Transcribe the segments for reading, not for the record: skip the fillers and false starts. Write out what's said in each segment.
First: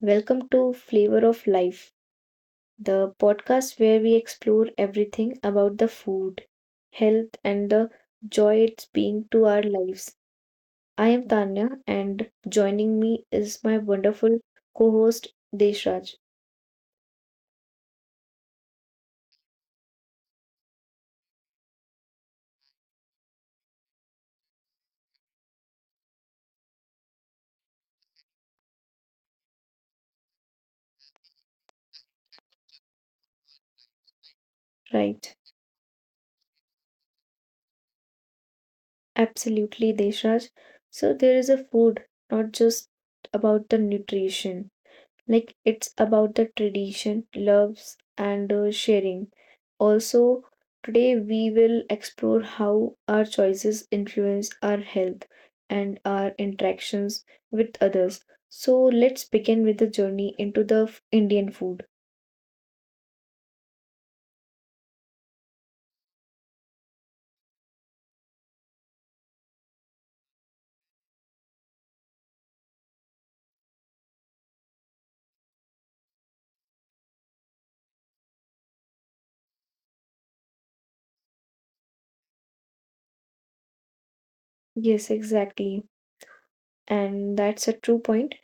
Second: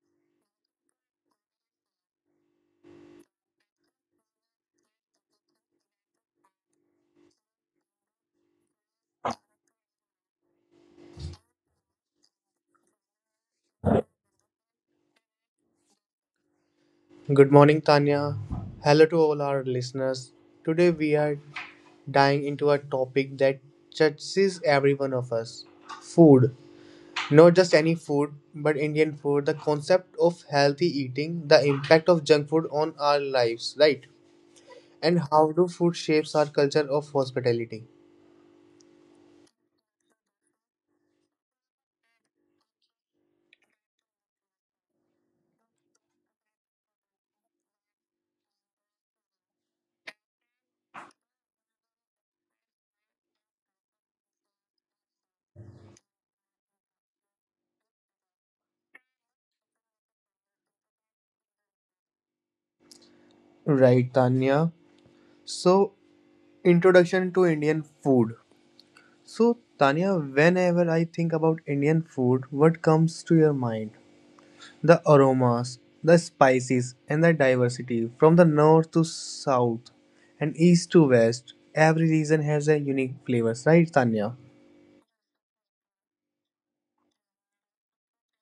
Welcome to Flavor of Life, the podcast where we explore everything about the food, health, and the joy it's being to our lives. I am Tanya, and joining me is my wonderful co host, Deshraj. Good morning, Tanya. Hello to all our listeners. Today we are diving into a topic that touches every one of us, food. Not just any food, but Indian food, the concept of healthy eating, the impact of junk food on our lives, right? And Right, how do food shapes our culture of hospitality? absolutely, Deshraj. So, there is a food, not just about the nutrition, like it's about the tradition loves and sharing also. Today we will explore how our choices influence our health and our interactions with others. So let's begin with the journey into the Indian food. Right, Tanya. So, introduction to Indian food. So, Tanya, whenever I think about Indian food, what comes to your mind? The aromas, the spices, and the diversity from the north to south and east to west, every region has a unique flavors, right, Tanya? Yes, exactly, and that's a true point.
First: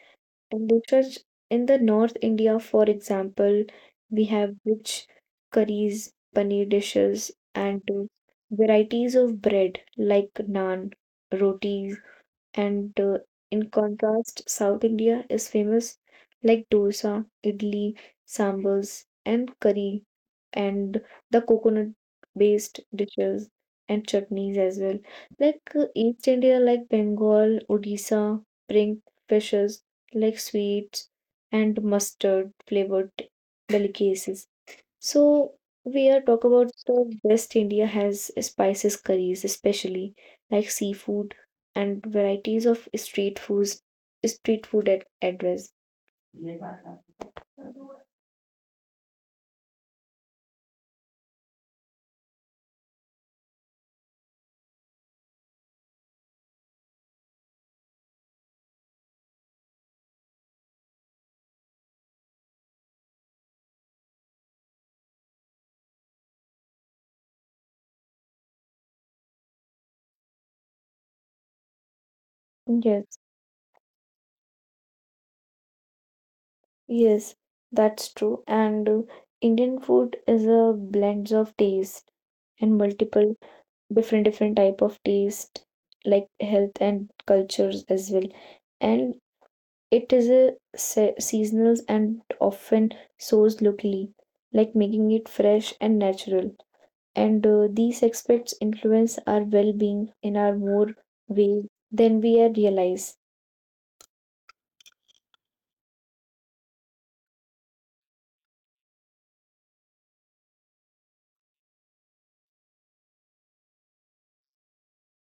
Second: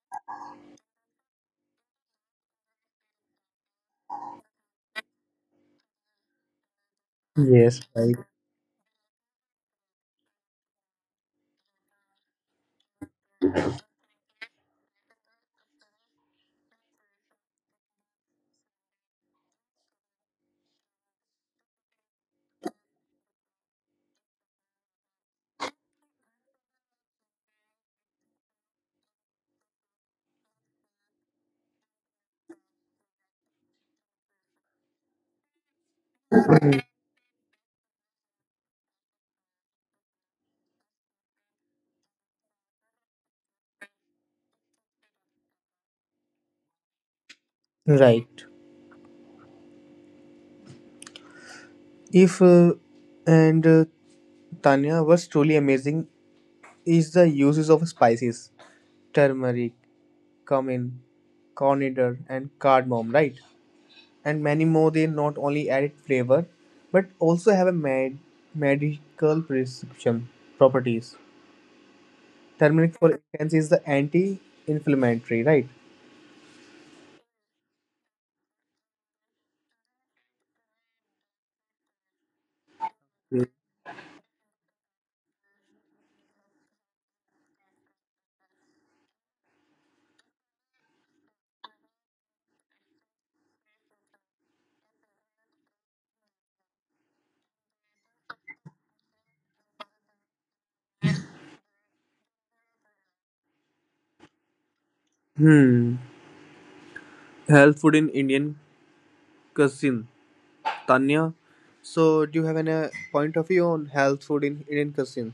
In the church, in the North India, for example, we have rich curries, paneer dishes, Yes, and right. varieties of bread like naan, rotis, and in contrast, South India is famous like dosa, idli, sambals, and curry, and the coconut-based dishes and chutneys as well. Like East India, like Bengal, Odisha, bring fishes like sweets and mustard-flavored delicacies. So we are talk about the West India has spices curries, especially like seafood and varieties of street foods, street food at address. Right. If and Tanya, what's truly amazing is the uses of spices, turmeric, cumin, coriander, and cardamom, right? And many more. They not only add flavor, but also have a medical prescription properties. Turmeric, Yes. for instance, is the anti-inflammatory, right? Yes, that's true. And Indian food is a blend of taste and multiple different type of taste like health and cultures as well. And it is a seasonal and often sourced locally, like making it fresh and natural. And these aspects influence our well-being in our more ways than we are realize. Hmm. Health food in Indian cuisine. Tanya. So, do you have any point of view on health food in Indian cuisine?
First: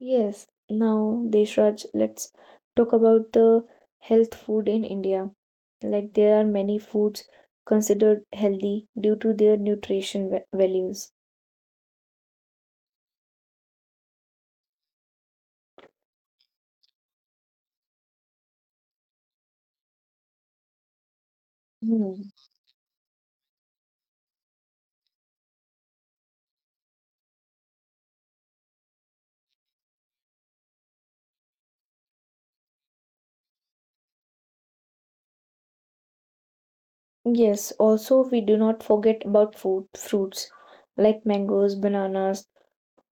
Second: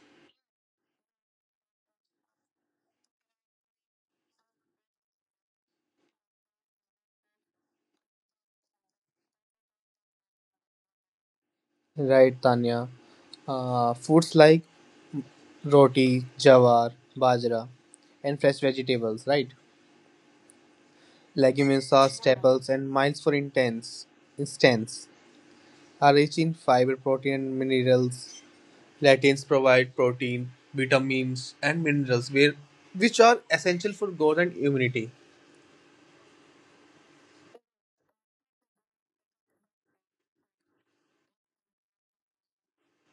Yes. Now, Deshraj, let's talk about the health food in India. Like there are many foods considered healthy due to their nutrition values. Right, Tanya. Foods like roti, jawar, bajra, and fresh vegetables, right? Legumes, sauce, Hmm. staples, and miles for intense instance are rich in fiber, protein, and minerals. Plantains provide protein, vitamins, and minerals which are essential for growth and immunity. Yes, also we do not forget about food, fruits like mangoes, bananas,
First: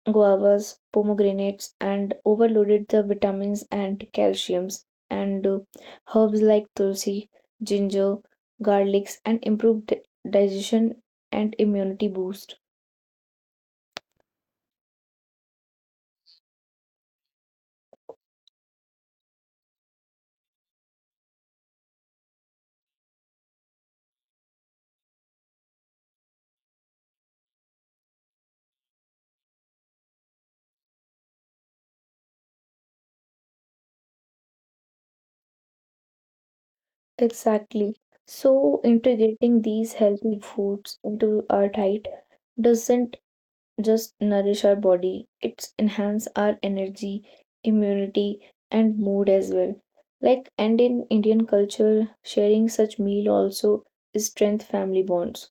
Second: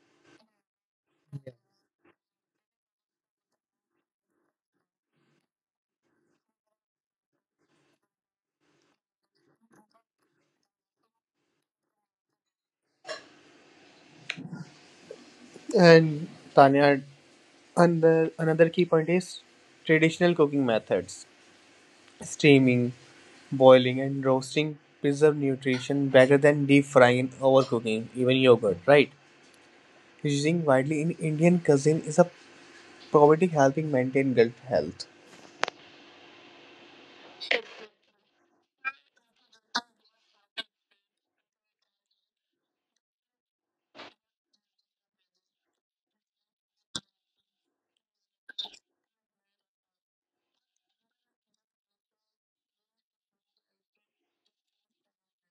guavas, pomegranates, and overloaded the vitamins and calciums, and herbs like tulsi, ginger, garlics, and improved digestion and immunity boost. And Tanya, another key point is traditional cooking methods. Steaming, boiling, and roasting preserve nutrition better than deep frying and overcooking, even yogurt, right? Using widely in Indian cuisine is a probiotic helping maintain gut health. Exactly. So integrating these healthy foods into our diet doesn't just nourish our body, it's enhance our energy, immunity, and mood as well. Like and in Indian culture, sharing such meal also strength family bonds.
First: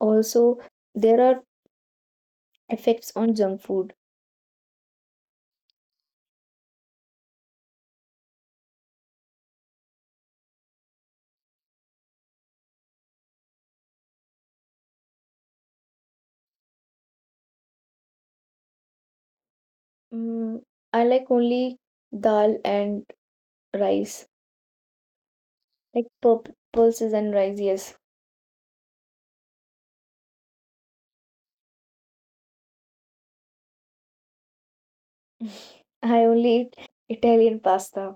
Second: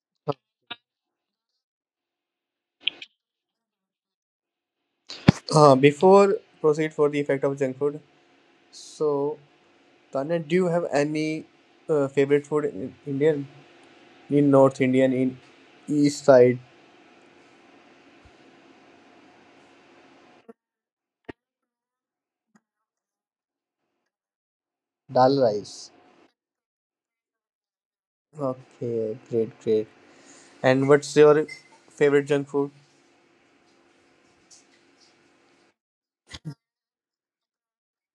Also, there are effects on junk food. Before proceed for the effect of junk food, so Tanya, do you have any favorite food in Indian? In North Indian, in East side? Mm, I like only dal and rice, Dal rice. like pulses and rice, yes. Okay, great, great. And what's your favorite junk food? I only eat Italian pasta,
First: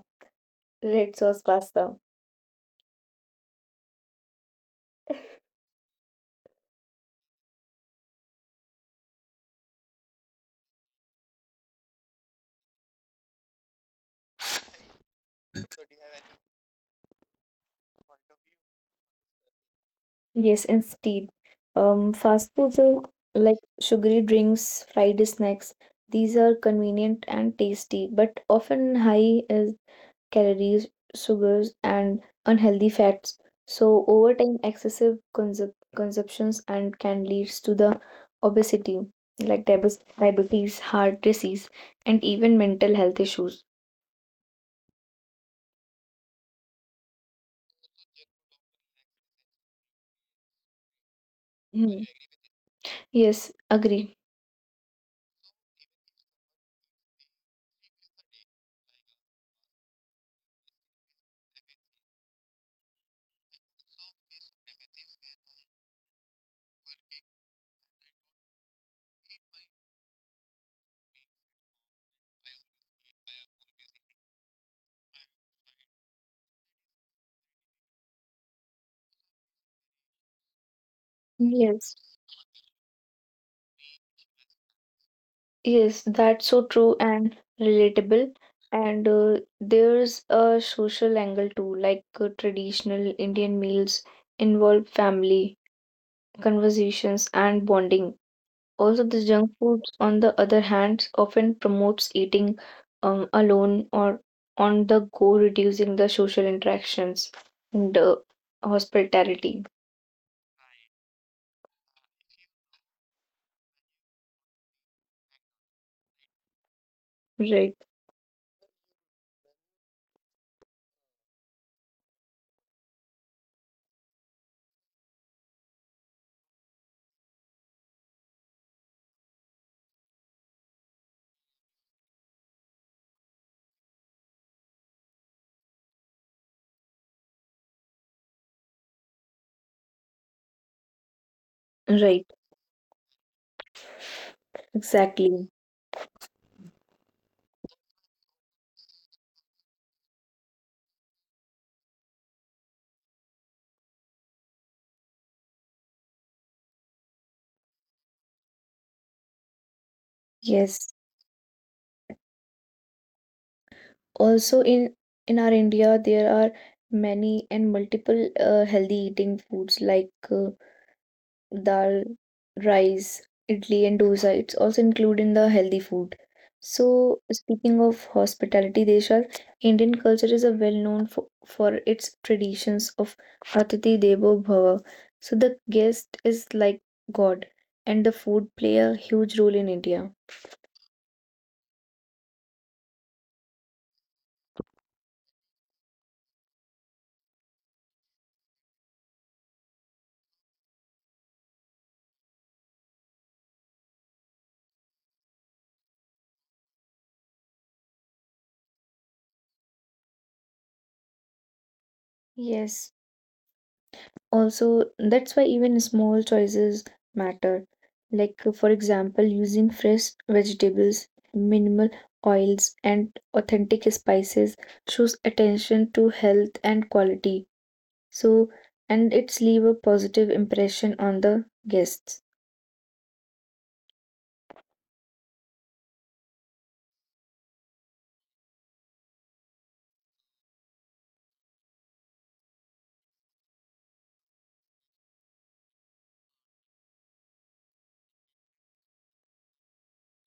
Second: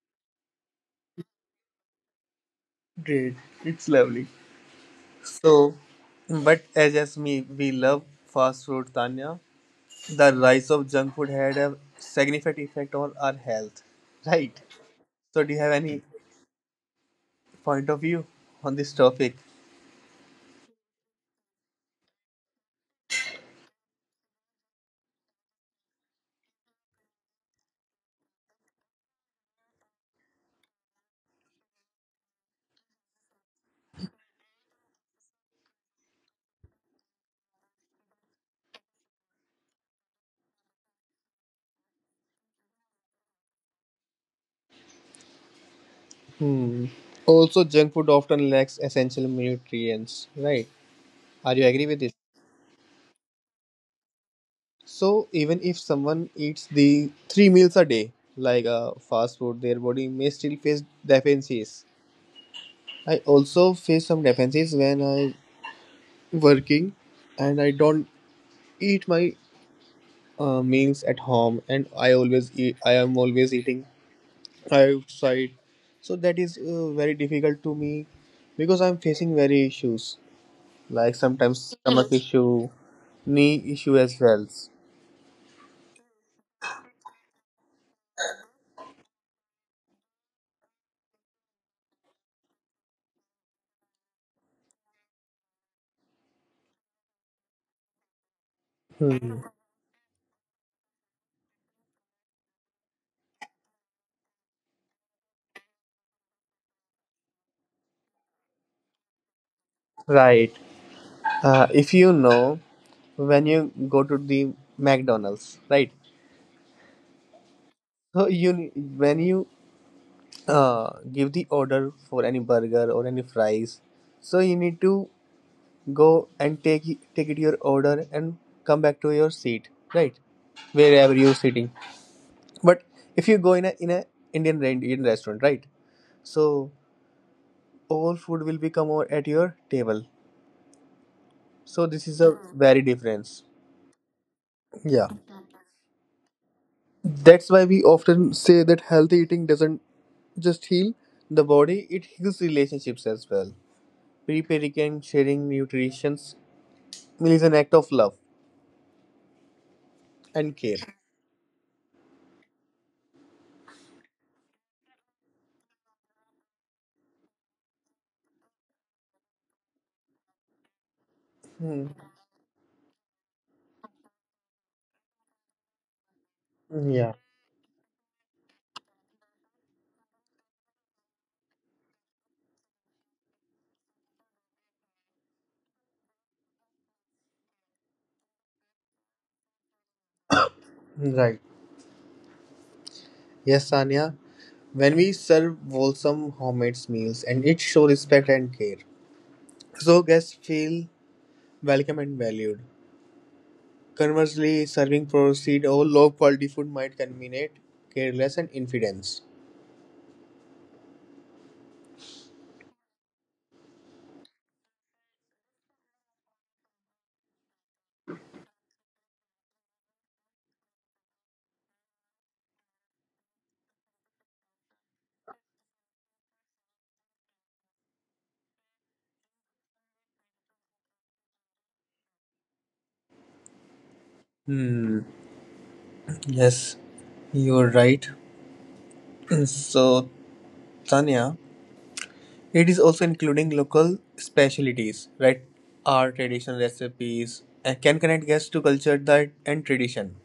red sauce pasta. Great. It's lovely. So, but as me, we love fast food, Tanya. The rise of junk food had a significant effect on our health. Right. So, do you have any point of view on this topic? Yes, instead. Fast foods are like sugary drinks, fried snacks. These are convenient and tasty, but often high is calories, sugars, and unhealthy fats. So over time, excessive consumptions and can leads to the obesity, like diabetes, heart disease, and even mental health issues. Hmm. Also, junk food often lacks essential nutrients, right? Are you agree with Mhm. this? Yes, agree. So, even if someone eats the three meals a day, like fast food, their body may still face deficiencies. I also face some deficiencies when I working, and I don't eat my meals at home, and I always eat. I am always eating outside, so that is very difficult to me because I'm facing very issues. Like sometimes Yes, stomach, yes, issue, knee issue as well. yes, that's so true and relatable. And there's a social angle too, like traditional Indian meals involve family, conversations, and bonding. Also, the junk foods, on the other hand, often promotes eating alone or on the go, reducing the social interactions and hospitality. Right. If you know when you go to the McDonald's, right? Right, So you When you give the order for any burger or any fries, so you need to go and take it your order and come back to your seat, right? Wherever you're sitting. But if you go in a Indian restaurant, right? So all food will be come over at your table. So this is right, a very difference. Yeah. exactly. That's why we often say that healthy eating doesn't just heal the body, it heals relationships as well. Preparing and sharing nutrition is an act of love and care. Yes. Also in our India there are many and multiple healthy eating foods like Hmm. dal, rice, idli and dosa. It's also included in the healthy food. Yeah, So speaking of hospitality, Deshal, Indian culture is a well known for its traditions of Atithi Devo Bhava. So the guest is like God, and the food play a huge role in India. right. Yes, Sanya. When we serve wholesome homemade meals and it show respect and care, so guests feel welcome and valued. Conversely, serving processed or low-quality food might contaminate, careless, and infidence. Yes. Also, that's why even small choices matter. Like, for example, using fresh vegetables, minimal oils, and authentic spices shows attention to health and quality. So, and it's leave a positive impression on the guests. Hmm, yes, you're right. So, Tanya, it is also including local specialties, right? Our traditional recipes and can connect guests to culture that and tradition.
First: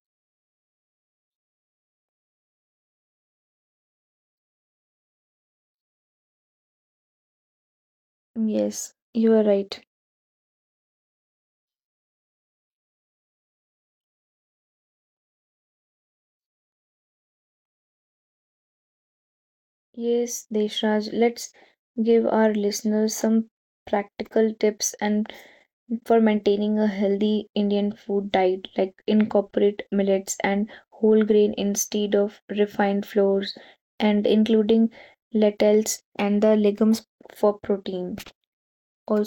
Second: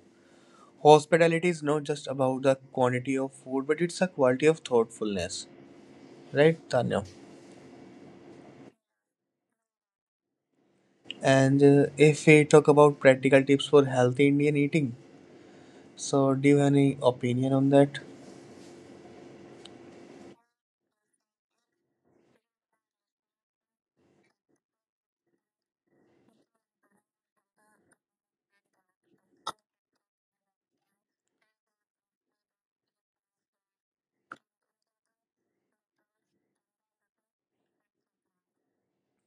Hospitality is not just about the quantity of food, but it's a quality of thoughtfulness, right, Tanya? Yes, you are right. And if we talk about practical tips for healthy Indian eating, so, do you have any opinion on that? Yes, Deshraj, let's give our listeners some practical tips and for maintaining a healthy Indian food diet, like incorporate millets and whole grain instead of refined flours, and including lentils and the legumes for protein.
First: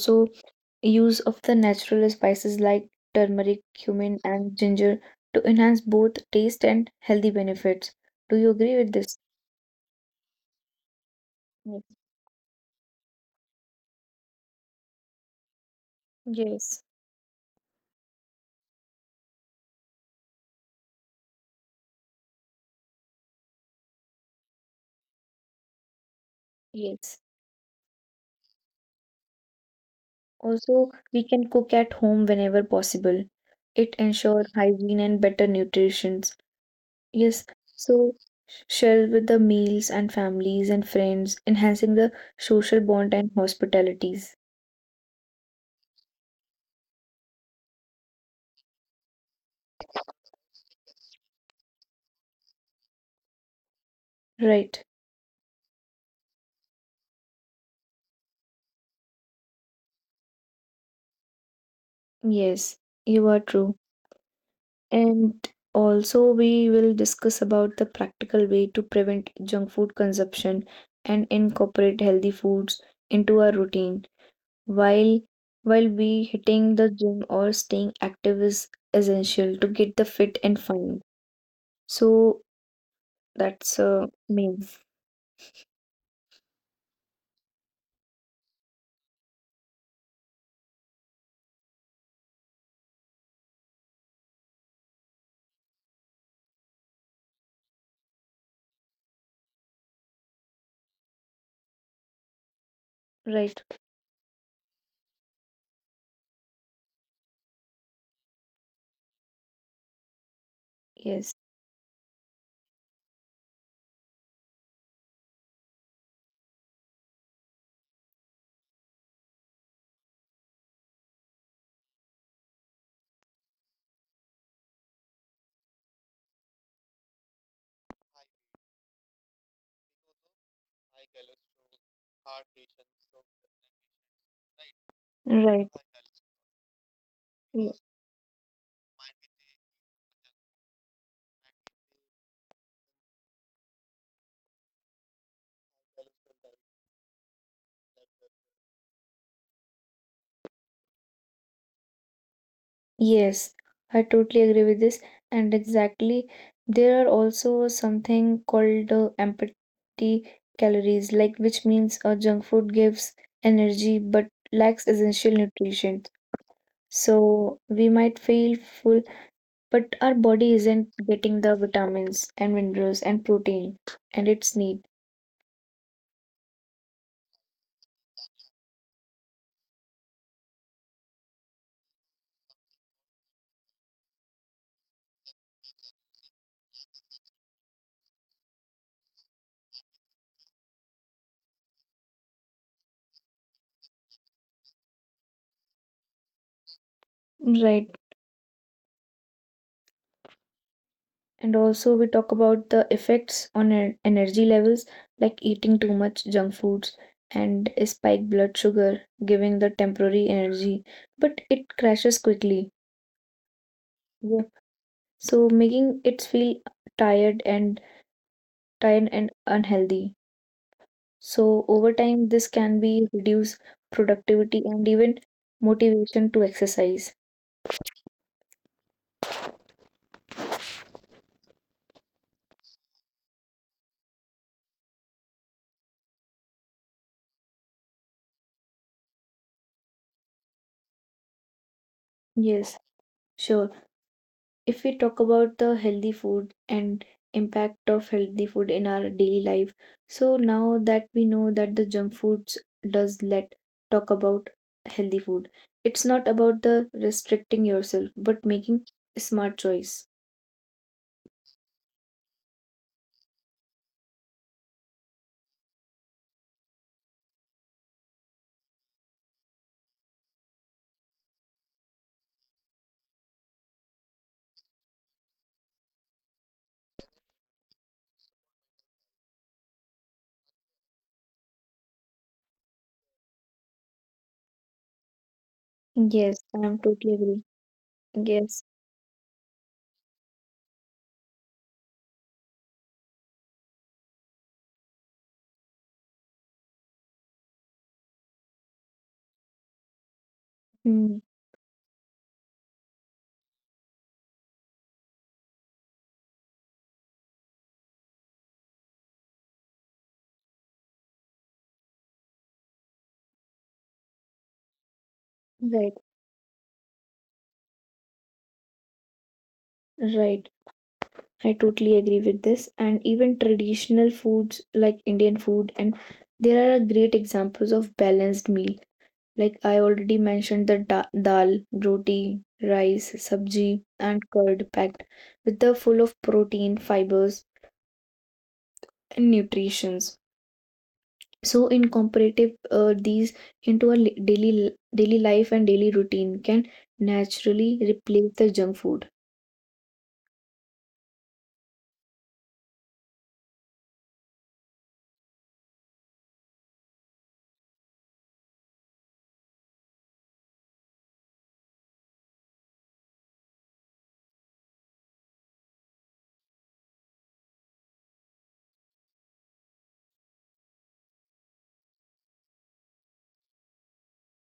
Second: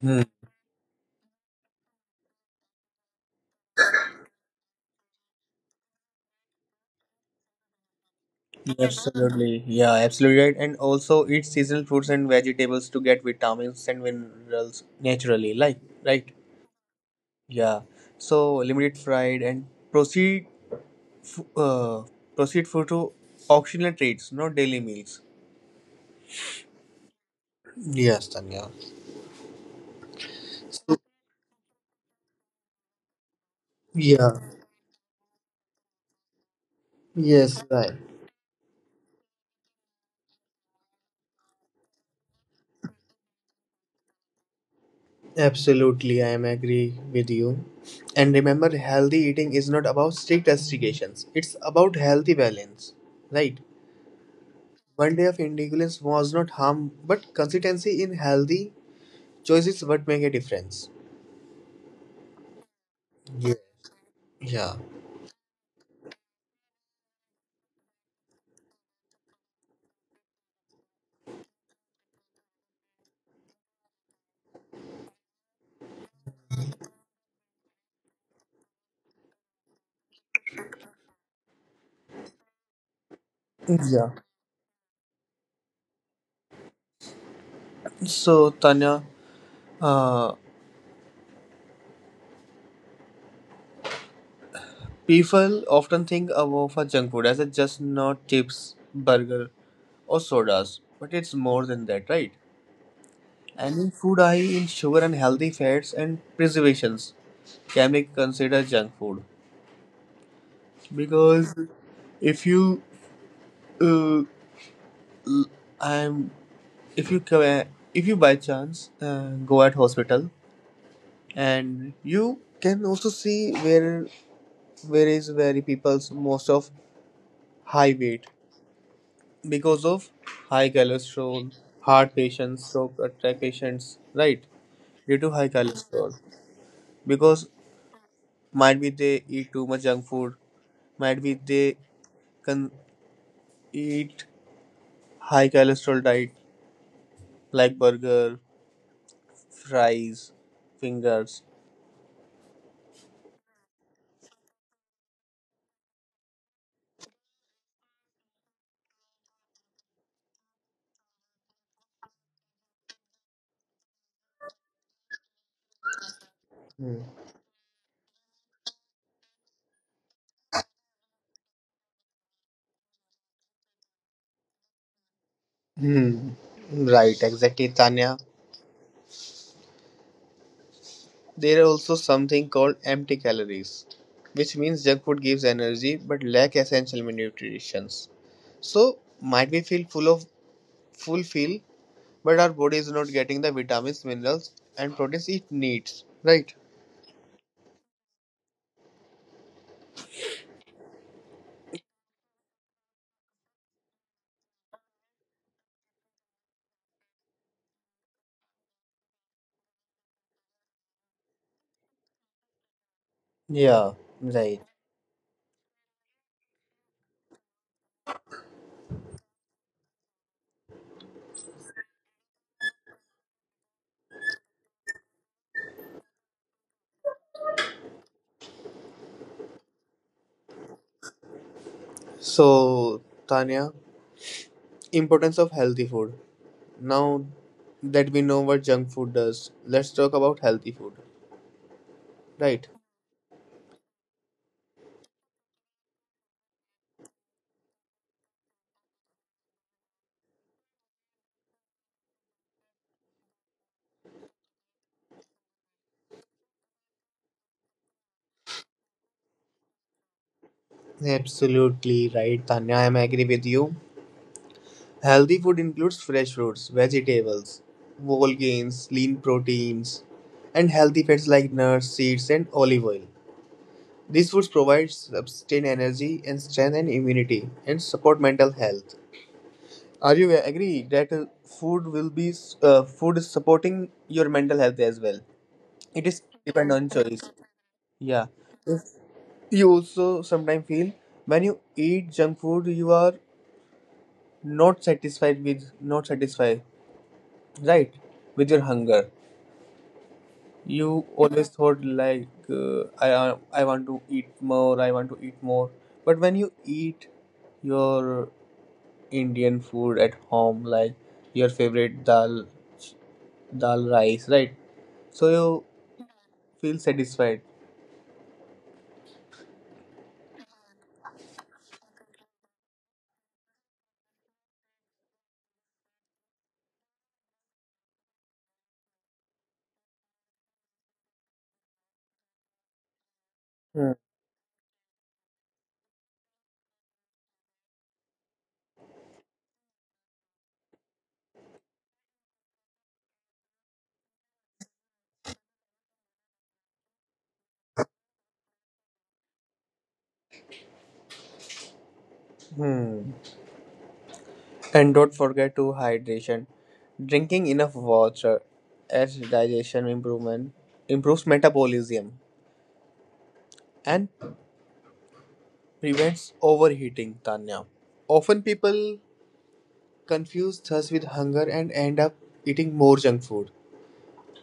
Hmm. use of the natural spices like turmeric, cumin, and ginger to enhance both taste and healthy benefits. Do you agree with this? Absolutely, yeah, absolutely right. And also eat Yes. seasonal fruits and vegetables to get vitamins and minerals naturally. Like, right? Yes. Yeah. So limited fried and uh, proceed for to occasional treats, not daily meals. Yes. Yes, Tanya. Also, So, we can cook at home whenever possible. It yeah. ensures hygiene and better nutrition. Yes, Yes, right. so share with the meals and families and friends, enhancing the social bond and hospitalities. Absolutely, I am agree with you. And remember, healthy eating is not about strict restrictions. It's about healthy balance, right? Right. One day of indulgence was not harm, but consistency in healthy choices what make a difference. Yes, you are Yeah. true. Yeah. And also, we will discuss about the practical way to prevent junk food consumption and incorporate healthy foods into our routine while we hitting the gym or staying active is essential to get the fit and fine. So that's Yeah. main, So Tanya, uh, people often think of a junk food as a just not chips, burger, or sodas, but it's more than that, right? right? And in food, I in sugar and healthy fats and preservations can be considered junk food Yes. because if you uh, l- I'm if you ca- if you by chance go at hospital and you can also see where where people's most of high weight because of high cholesterol, heart patients, stroke attack patients, right? Due to high Right. cholesterol, because Y- might be they eat too much junk food, might be they can eat high cholesterol diet, like burger, fries, fingers. Yes, I totally agree with this. And exactly, there are also something called empty calories, like which means junk food gives energy but lacks essential nutrition. So we might feel full, but our body isn't getting the vitamins and minerals and protein and its need. Hmm. Right, exactly, Tanya. There are also something called empty calories, which means junk food gives energy but lack essential nutrients. So, might we feel full feel, but our body is not getting the vitamins, minerals, and proteins it needs. Right. Right. And also we talk about the effects on our energy levels, like eating too much junk foods and spike blood sugar giving the temporary energy, but it crashes quickly. Yeah, Yeah. right. So making it feel tired and tired and unhealthy. So over time this can be reduce productivity and even motivation to exercise. So, Tanya, importance of healthy food. Now that we know what junk food does, let's talk about healthy food, right? Yes, sure. If we talk about the healthy food and impact of healthy food in our daily life, so now that we know that the junk foods does, let talk about healthy food. It's not about the restricting yourself but making smart choice. Absolutely right, Tanya. I am agree with you. Healthy food includes fresh fruits, vegetables, whole grains, lean proteins, and healthy fats like nuts, seeds, and olive oil. These foods provide sustained energy and strength and immunity and support mental health. Are you agree that food will be food is supporting your mental health as well? It is Yes, depend I'm on totally choice. agree. Yeah. Yes. You also sometimes feel when you eat junk food, you are not satisfied, right? With your hunger, you Hmm. always thought like I want to eat more, I want to eat more. But when you eat your Indian food at home, like your favorite dal, dal rice, right? So you Right. feel satisfied. Right, I totally agree with this. And even traditional foods like Indian food, and there are great examples of balanced meal. Like I already mentioned, the dal, roti, rice, sabji, Hmm. and curd packed with the full of protein, fibers, and nutritions. So, in comparative, these into a daily daily life and daily routine can naturally replace the junk food. And don't forget to hydration. Drinking enough water as digestion improves metabolism, and prevents overheating. Tanya. Often people confuse thirst with hunger and end up eating more junk food.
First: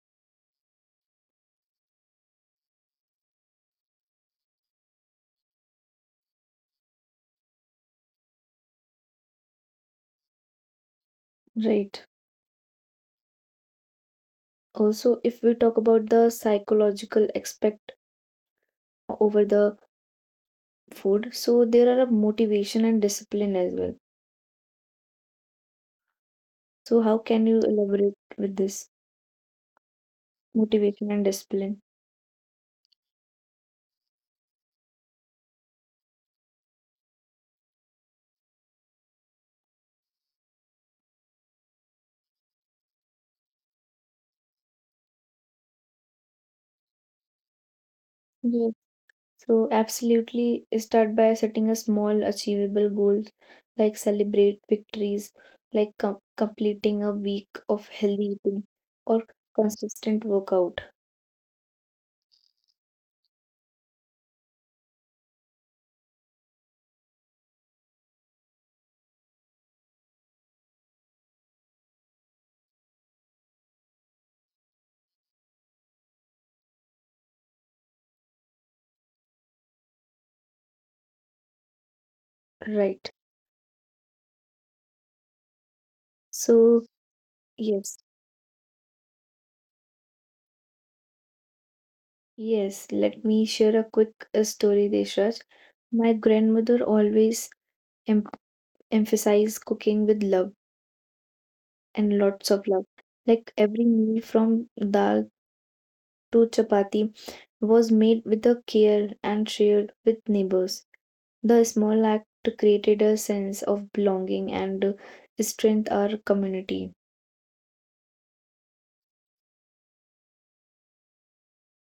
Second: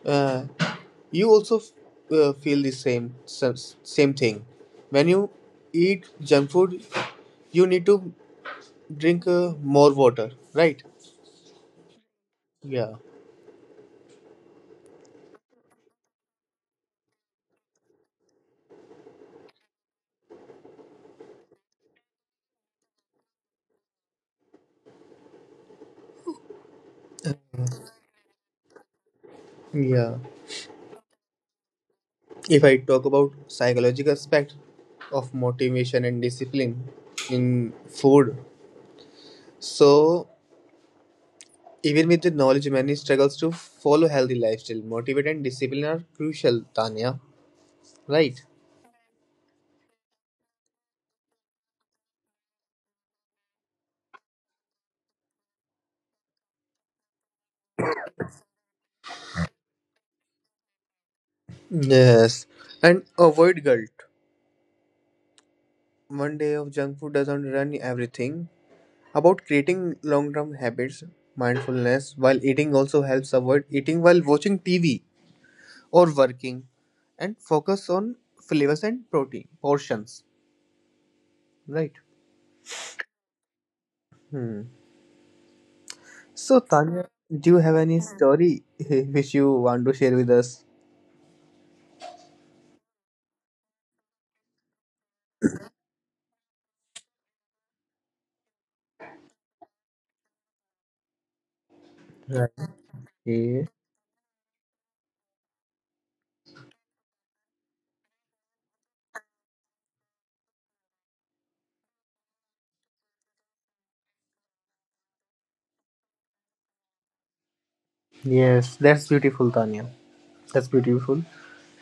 Uh, you also feel the same thing. When you eat junk food, you need to drink more water, right? Right. Yeah, Also, if we talk about the psychological aspect over the food, so there are a motivation and discipline as well. So, how can you elaborate with this yeah. motivation and discipline? If I talk about psychological aspect of motivation and discipline in food, so even with the knowledge, many struggles to follow healthy lifestyle. Motivate and discipline are crucial, Tanya, right? So, absolutely start by setting a small achievable goals like celebrate victories, like completing a week of healthy eating or consistent workout, Yes, and avoid guilt. One day of junk food doesn't run everything. About creating long-term habits, mindfulness while eating also helps. Avoid eating while watching TV or working, and focus on flavors and protein portions. Right. right? Hmm. So, So, Tanya, do you have yes, any story which you want to share with us? yes, let me share a quick story, Deshraj. My grandmother always em- emphasized cooking with love and Right. lots of love. Like Yeah. every meal from dal to chapati was made with a care and shared with neighbors. The small act created a sense of belonging and strength our community. Yes, that's beautiful, Tanya. That's beautiful.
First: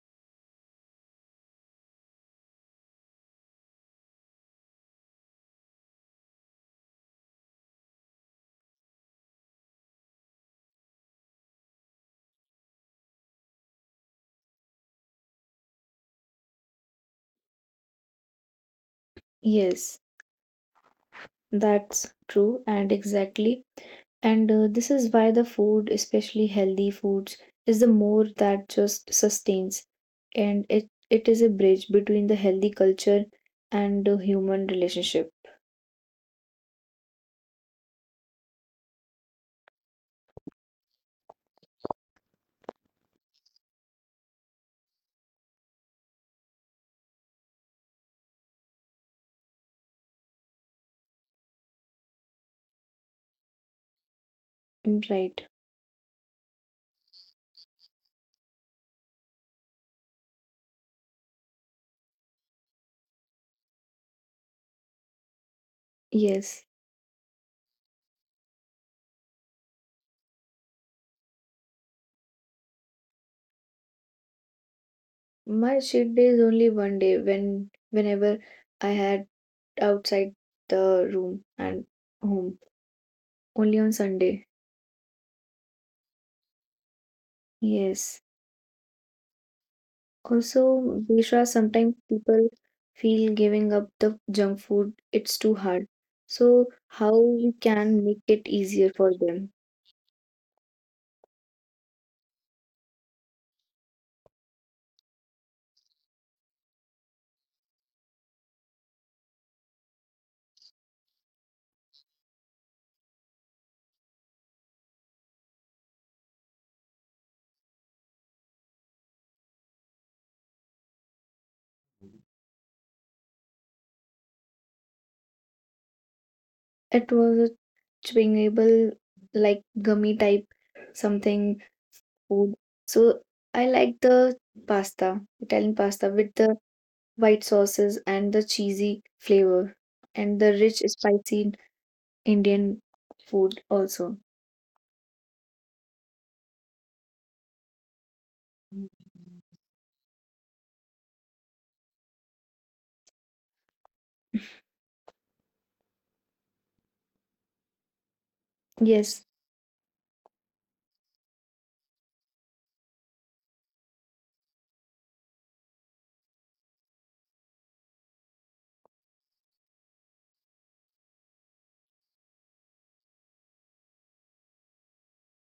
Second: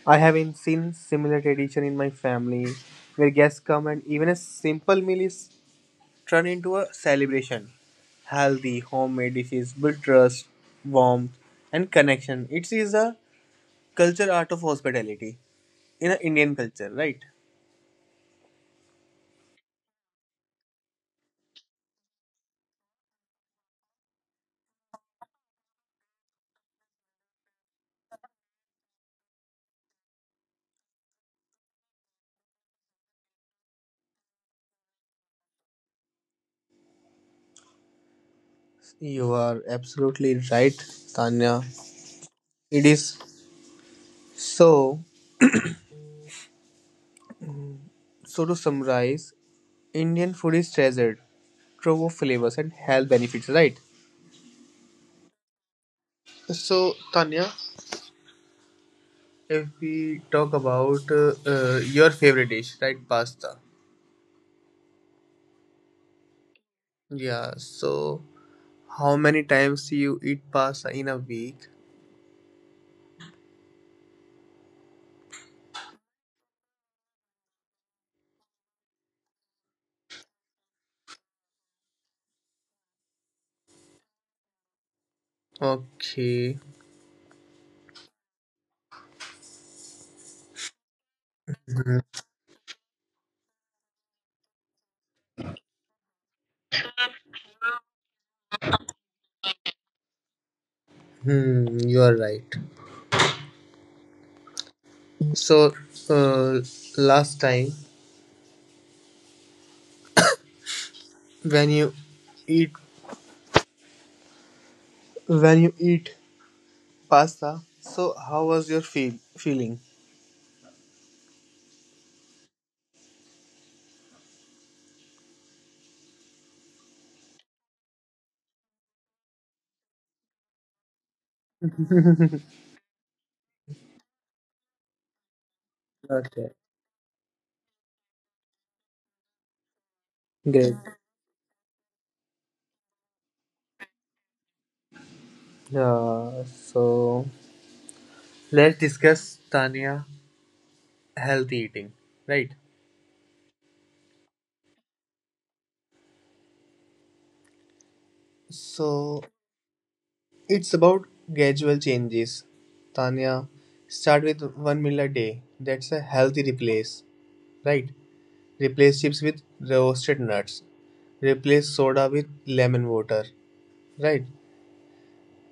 I haven't seen similar tradition in my family where guests come and even a simple meal is turned into a celebration. Healthy, homemade dishes build trust, warmth, and connection. It is a culture art of hospitality in a Indian culture, right? Yes, that's true and exactly. And this is why the food, especially healthy foods, is the more that just sustains and it is a bridge between the healthy culture and the human relationship. You are absolutely right, Tanya. It is so. So to summarize, Indian food is treasured, trove of flavors and health benefits. Right. Right. So Tanya, if we talk about your favorite dish, right, pasta. Yes. Yeah. So how many times you eat pasta in a week? My cheat day is only one day when whenever I had outside the room and home. Only on Sunday. Okay. Yes. Also, Bishra, sometimes people feel giving up the junk food, it's too hard. So how we can make it easier for them? Hmm. You are right. So uh, last time when eat you eat pasta, so how was your feeling? It was a chewingable like gummy type something food. So I like the pasta, Italian pasta with Okay, the white sauces and the cheesy flavor and the good. rich spicy Indian food also. So, let's discuss Tanya healthy eating, right? So Yes, it's about gradual changes. Tanya, start with one meal a day. That's a healthy replace, right? Replace chips with roasted nuts. Replace soda with lemon water, right?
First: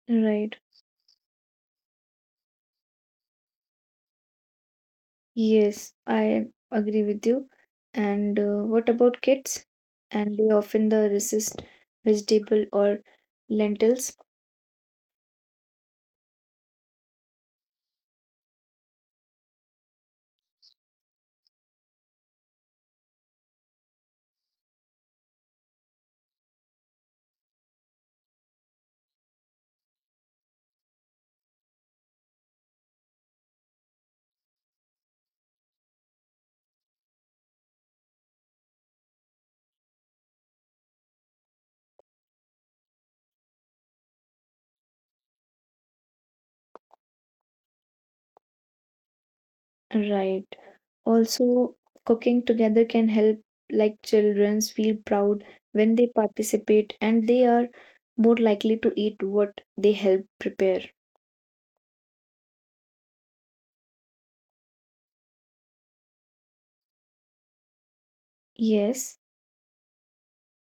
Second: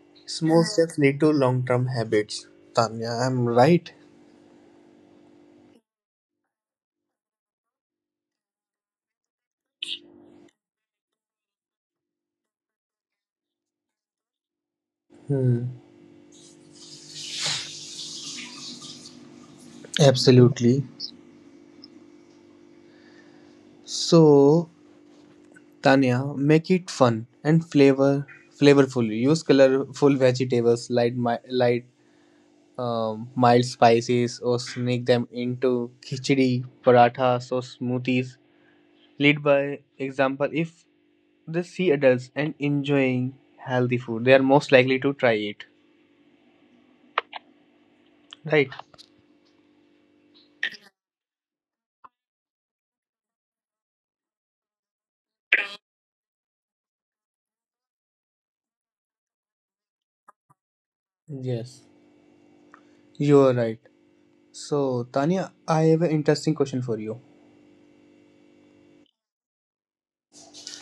right. Small steps lead to long-term habits. Tanya, I'm right. Yes, I agree with you. And what about kids? And they often the resist vegetable or lentils. Hmm. Absolutely. So Tanya, make it fun and flavorful. Use colorful vegetables, light mi- light mild spices, or sneak them into khichdi, parathas, or smoothies. Lead by example. If they see adults and enjoying healthy food, they are most likely to try it. Right? Right. Also, cooking together can help like children feel proud when they participate and they are more likely to eat what they help prepare. Yes. You are right. So, Tanya, I have an interesting question for you. Yes,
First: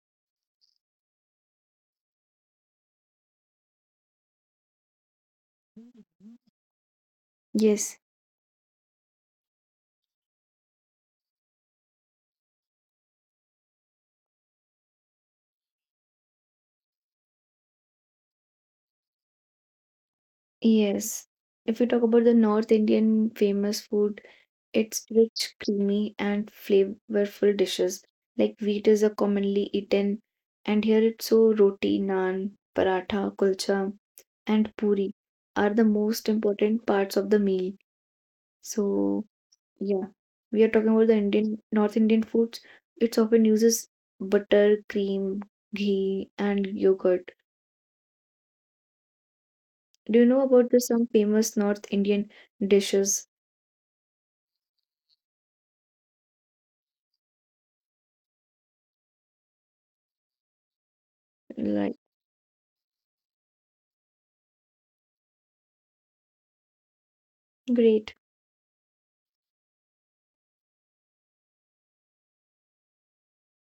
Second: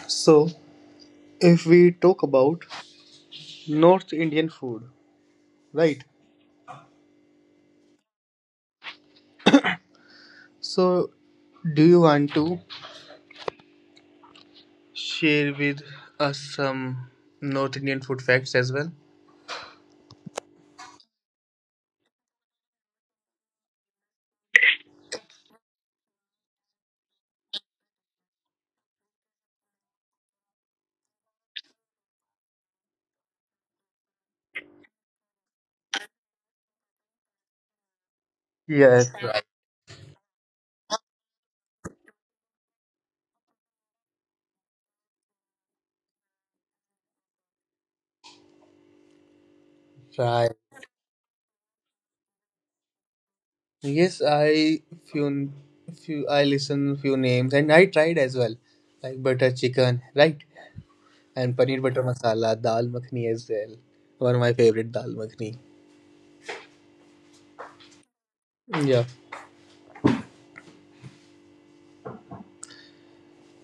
So, if we talk about North Indian food, right? yes. So, do you want to share with us some North Indian food facts as well? Yes. If we talk about the North Indian famous food, it's rich, creamy, and flavorful dishes. Like wheat is a commonly eaten, and here it's so roti, naan, paratha, kulcha, and puri are the most important parts of the meal. Yes, So right. yeah, we are talking about the Indian North Indian foods. It often uses butter, cream, ghee, and yogurt. Do you know Right. about the some famous North Indian dishes? Yes, few I listen few names and I tried as well, like butter chicken, right? And paneer Like? butter masala, dal makhni as well. One of my favorite dal makhni. Great. Yeah.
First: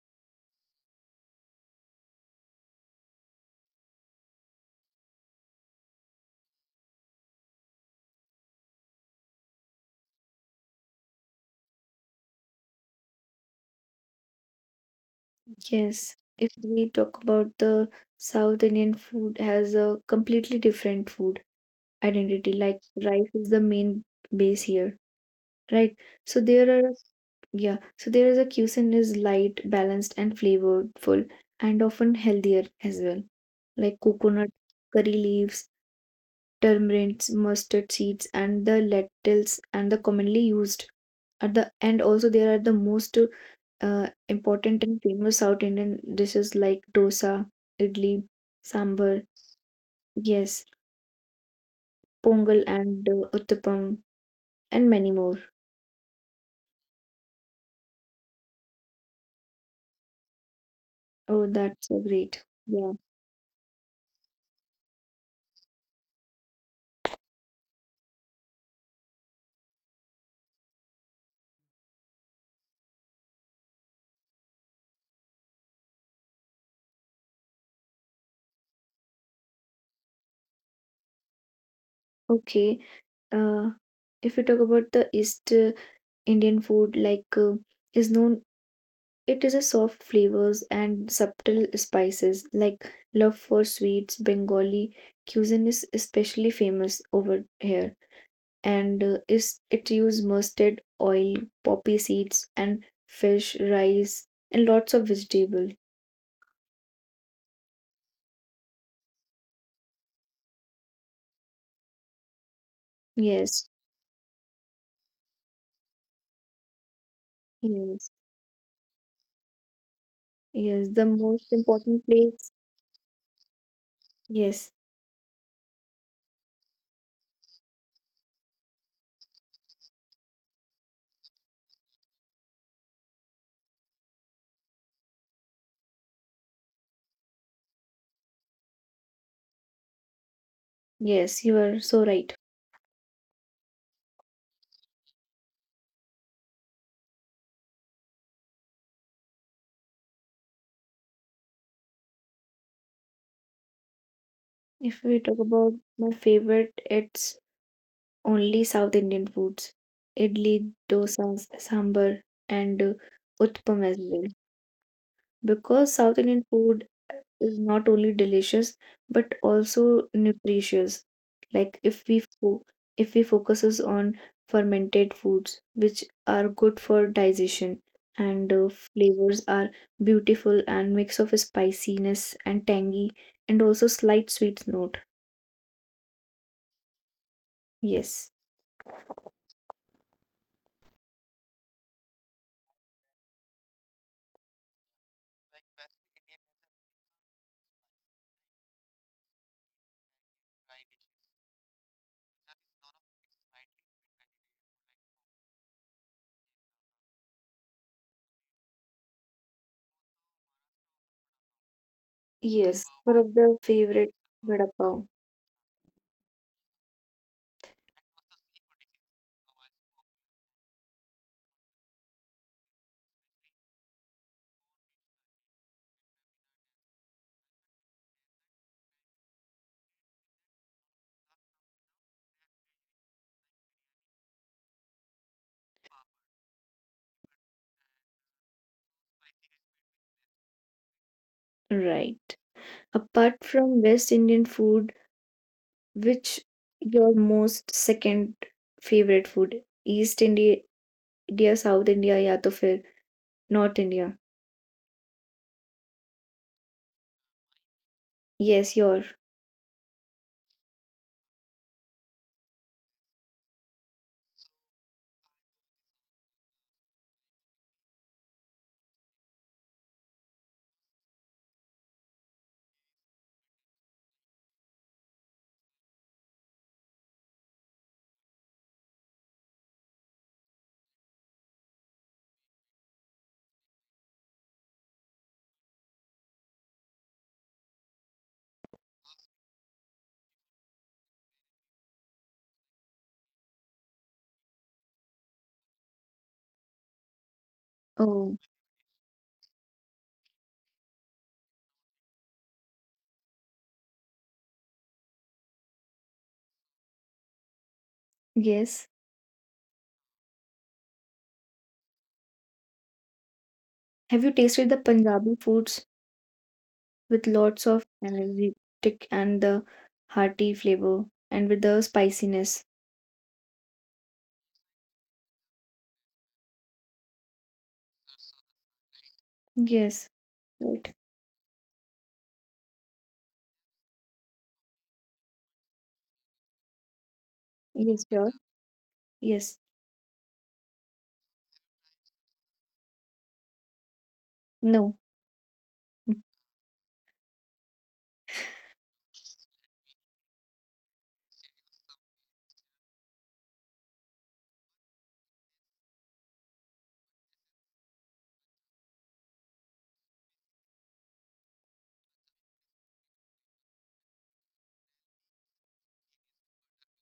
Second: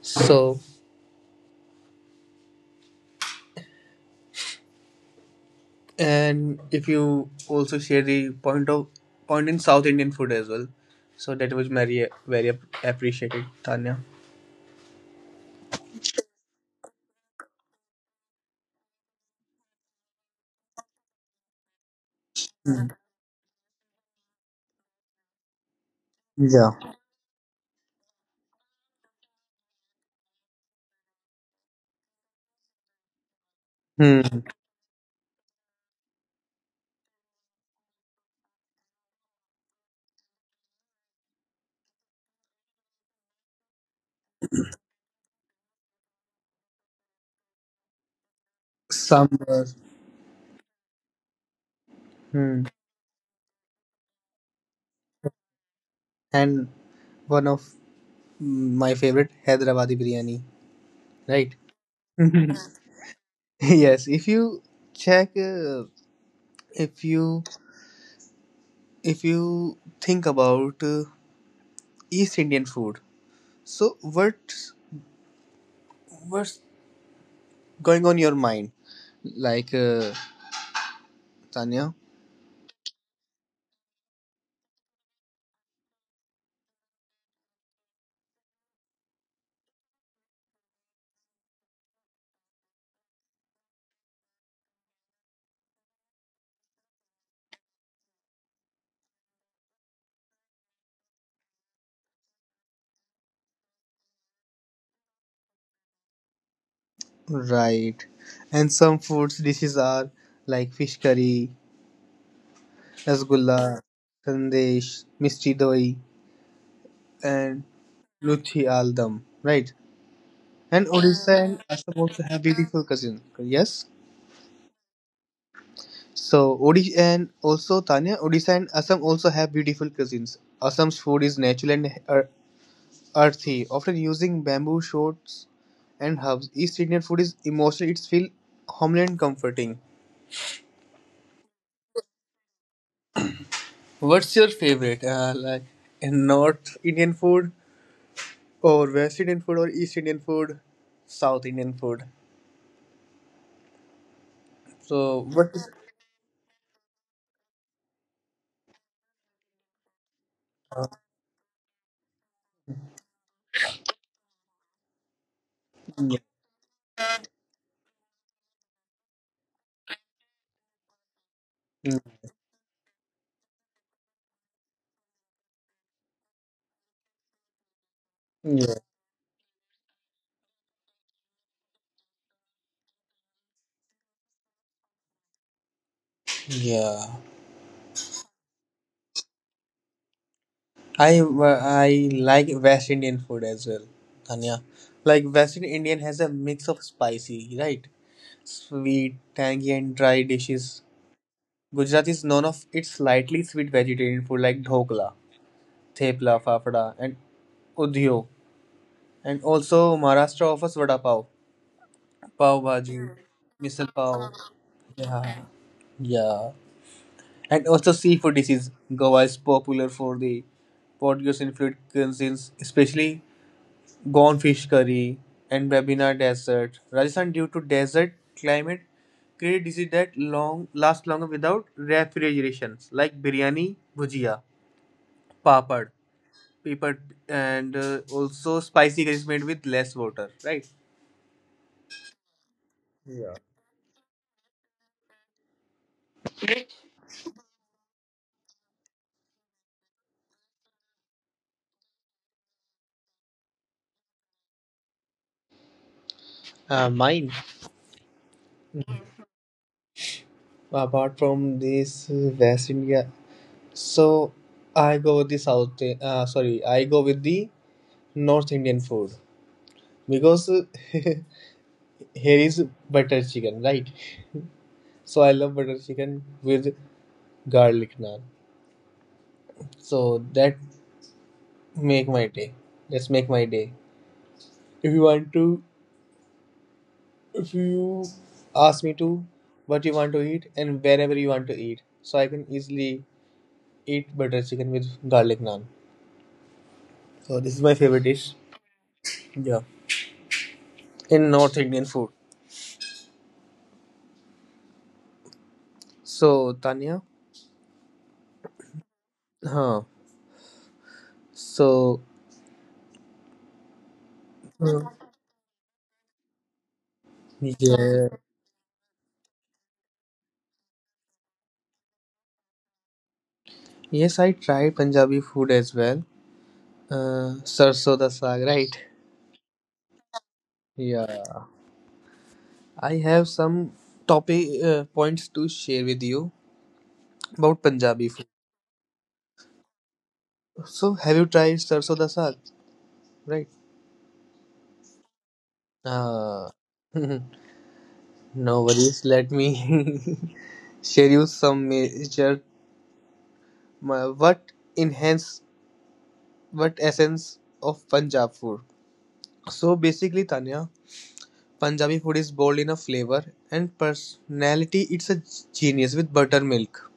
So, and if you also share the point in South Indian food as well, so that was very very appreciated, Tanya. Yes. If we talk about the South Indian food has a completely different food identity. Like rice is the main base here, right? So Yeah. there are yeah, so there is a cuisine is light, balanced and flavorful and often healthier as well. Like Hmm. coconut, curry leaves, turmeric, mustard seeds and the lentils and the commonly used at the end also there are the most important and famous South Indian dishes like dosa, idli, sambar, Sambar. yes, pongal Hmm. and uttapam, and many more. And one of my favorite Hyderabadi biryani. Oh, Right. that's so great. Yeah. Yes. If you check, if you if you think about East Indian food, so what's going on your mind? Like, Tanya. Okay. Uh, if we talk about the East Indian food, like is known, it is a soft flavors and subtle spices. Like love for sweets, Bengali cuisine is especially famous over here and is it use mustard oil poppy seeds and fish rice and lots of vegetable. Right. And some foods dishes are like fish curry, rasgulla, Yes, sandesh, misti doi, and yes, Luthi Aldam, right? yes, And the most Odisha and Assam important also have place. beautiful cousins. Yes. Yes, So Odisha and also Tanya, Odisha and Assam also have beautiful cousins. Assam's food is natural and earthy, often using bamboo shoots and herbs. East Indian food is emotional; it's feel homeland comforting. yes, you are so right. What's your favorite? Like in North Indian food, or West Indian food, or East Indian food, South Indian food. If we So talk what is? about my favorite, it's only South Indian foods: idli, dosa, sambar, and utpam as well, because South Yeah. Indian food is not only delicious but also nutritious. Like if we if we focuses on fermented foods, which are good for digestion, and Yeah. flavors are beautiful and mix of spiciness and tangy and also slight sweet note. Yeah. Yes, I I like West Indian food as well, Tanya. Like West Indian has a mix of spicy, right? Sweet, tangy, and dry dishes. Gujarat is known of its slightly sweet vegetarian food like dhokla, thepla, fafda, and udhyo. And also Maharashtra offers vada pav, pav yes, bhaji, mm, one of the misal favorite pav. vada pav. Yeah, yeah. And also seafood dishes. Goa is popular for the Portuguese influenced cuisines, especially Gone fish curry and Babina Desert. Rajasthan, due to desert climate, create dishes that long last longer without refrigeration, like biryani, bhujia, papad, pepper, and also spicy curries made with less water. Right. Right. Apart from West Indian food, which your most second favorite food? East India Dear South India, या तो फिर North India. Mine. Yes, your. Apart from this West India, so I go with the South. Sorry, I go with the North Indian food because here is butter chicken, right? So I love butter chicken with garlic naan. So that make my day. Let's make my day. If you want to, if you ask me to, what you want to eat and wherever you want to eat, so I can easily eat butter chicken with garlic naan. So this is my favorite dish. Oh, Yeah, in North Indian food. So Tanya, yes. huh? So. Have you tasted the Hmm. Punjabi foods with lots of Yeah, energetic and the hearty flavor and with the spiciness? yes, I tried Punjabi food as well. Uh, Sarso da saag, right? Yes, right. Yeah. I have some topic points to share with you about Yes, Punjabi sure. food. Yes. So, have you tried sarso da saag? Right. No. Uh, no worries. Let me share you some major what enhance what essence of Punjab food. So basically, Tanya, Punjabi food is bold in a flavor and personality. It's a genius with buttermilk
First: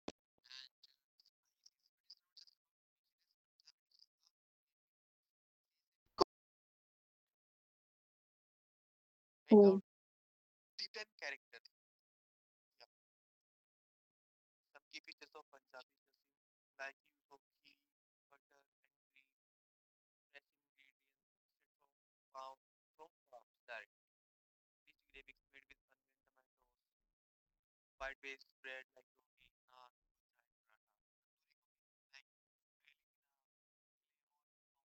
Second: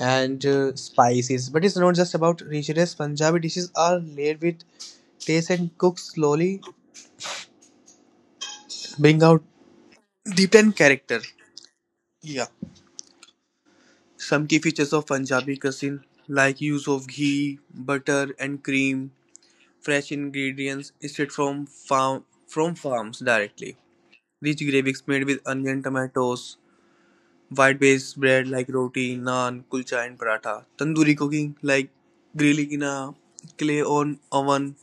and spices. But it's not just about richness. Punjabi dishes are layered with taste and cooked slowly, bring out Oh, deep and character. Yeah. Some key features of Punjabi cuisine like use of ghee, butter, and cream, fresh ingredients straight from farms directly. Rich gravies made with onion, tomatoes, white-based bread like roti, naan, kulcha, and paratha. Tandoori cooking like grilling in a clay on oven,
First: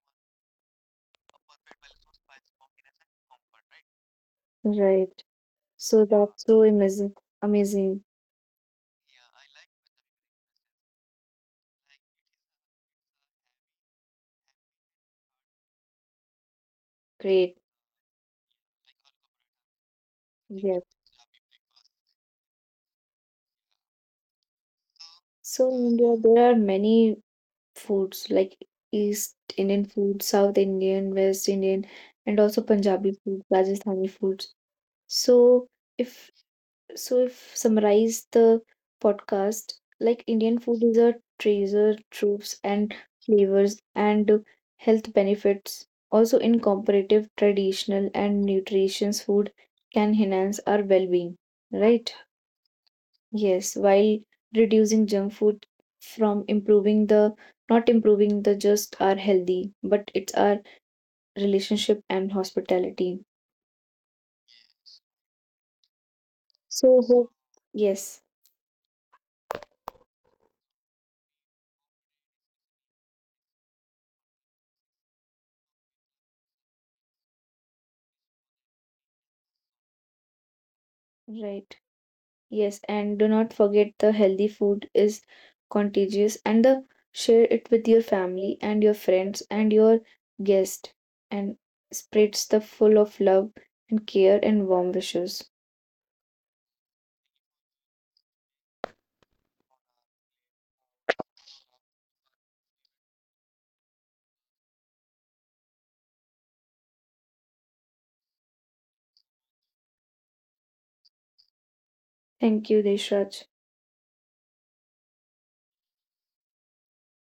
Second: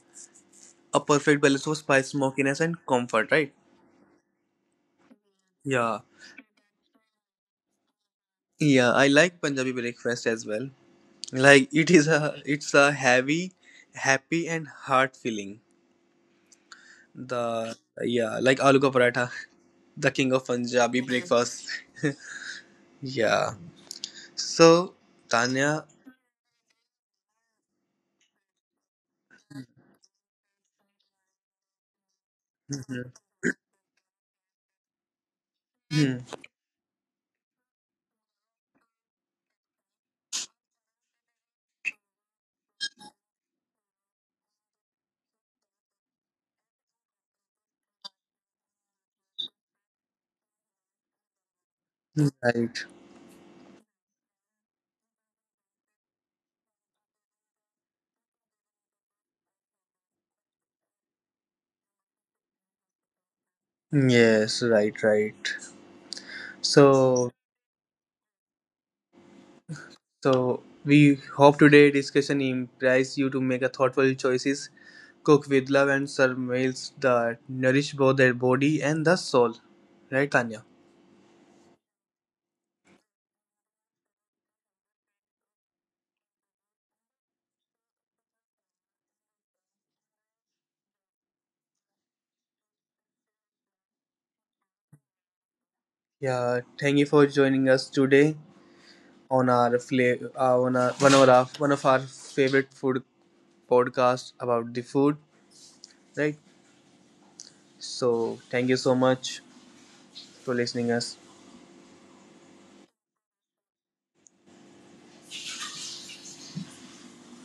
a perfect balance of spice, smokiness, and comfort, right? right. Yeah, So that's so amazing. Amazing. yeah. I like Punjabi breakfast as well. Like it's a heavy, happy, and heart filling. Great. The Yeah, like aloo ka paratha, the king of Yes. Punjabi, mhm, breakfast. Yeah. So So Tanya, in India, there are many foods like East Indian food, South Indian, West Indian, and also mhm. Punjabi food, Rajasthani foods. So Mhm. if summarize the podcast, like Indian food is a treasure, troops and flavors and health benefits. Also in comparative, traditional and nutritious food can enhance our well-being, right? Right? Yes, while reducing junk food from improving the not improving the just our healthy, but it's our relationship and hospitality. Yes, right, right. So So hope yes, So we hope today discussion implies you to make a thoughtful choices, cook with love, and serve meals that nourish both their body and the soul. Right, Tanya? right. Yes, and do not forget the healthy food is contagious and the share it with your family and your friends and your guest and spreads the full of love and care and warm wishes. Yeah. Thank you for joining us today on our fla- on our, one of our one of our favorite food podcast about the food. Right. So thank you so much for listening us. Thank you, Deshraj.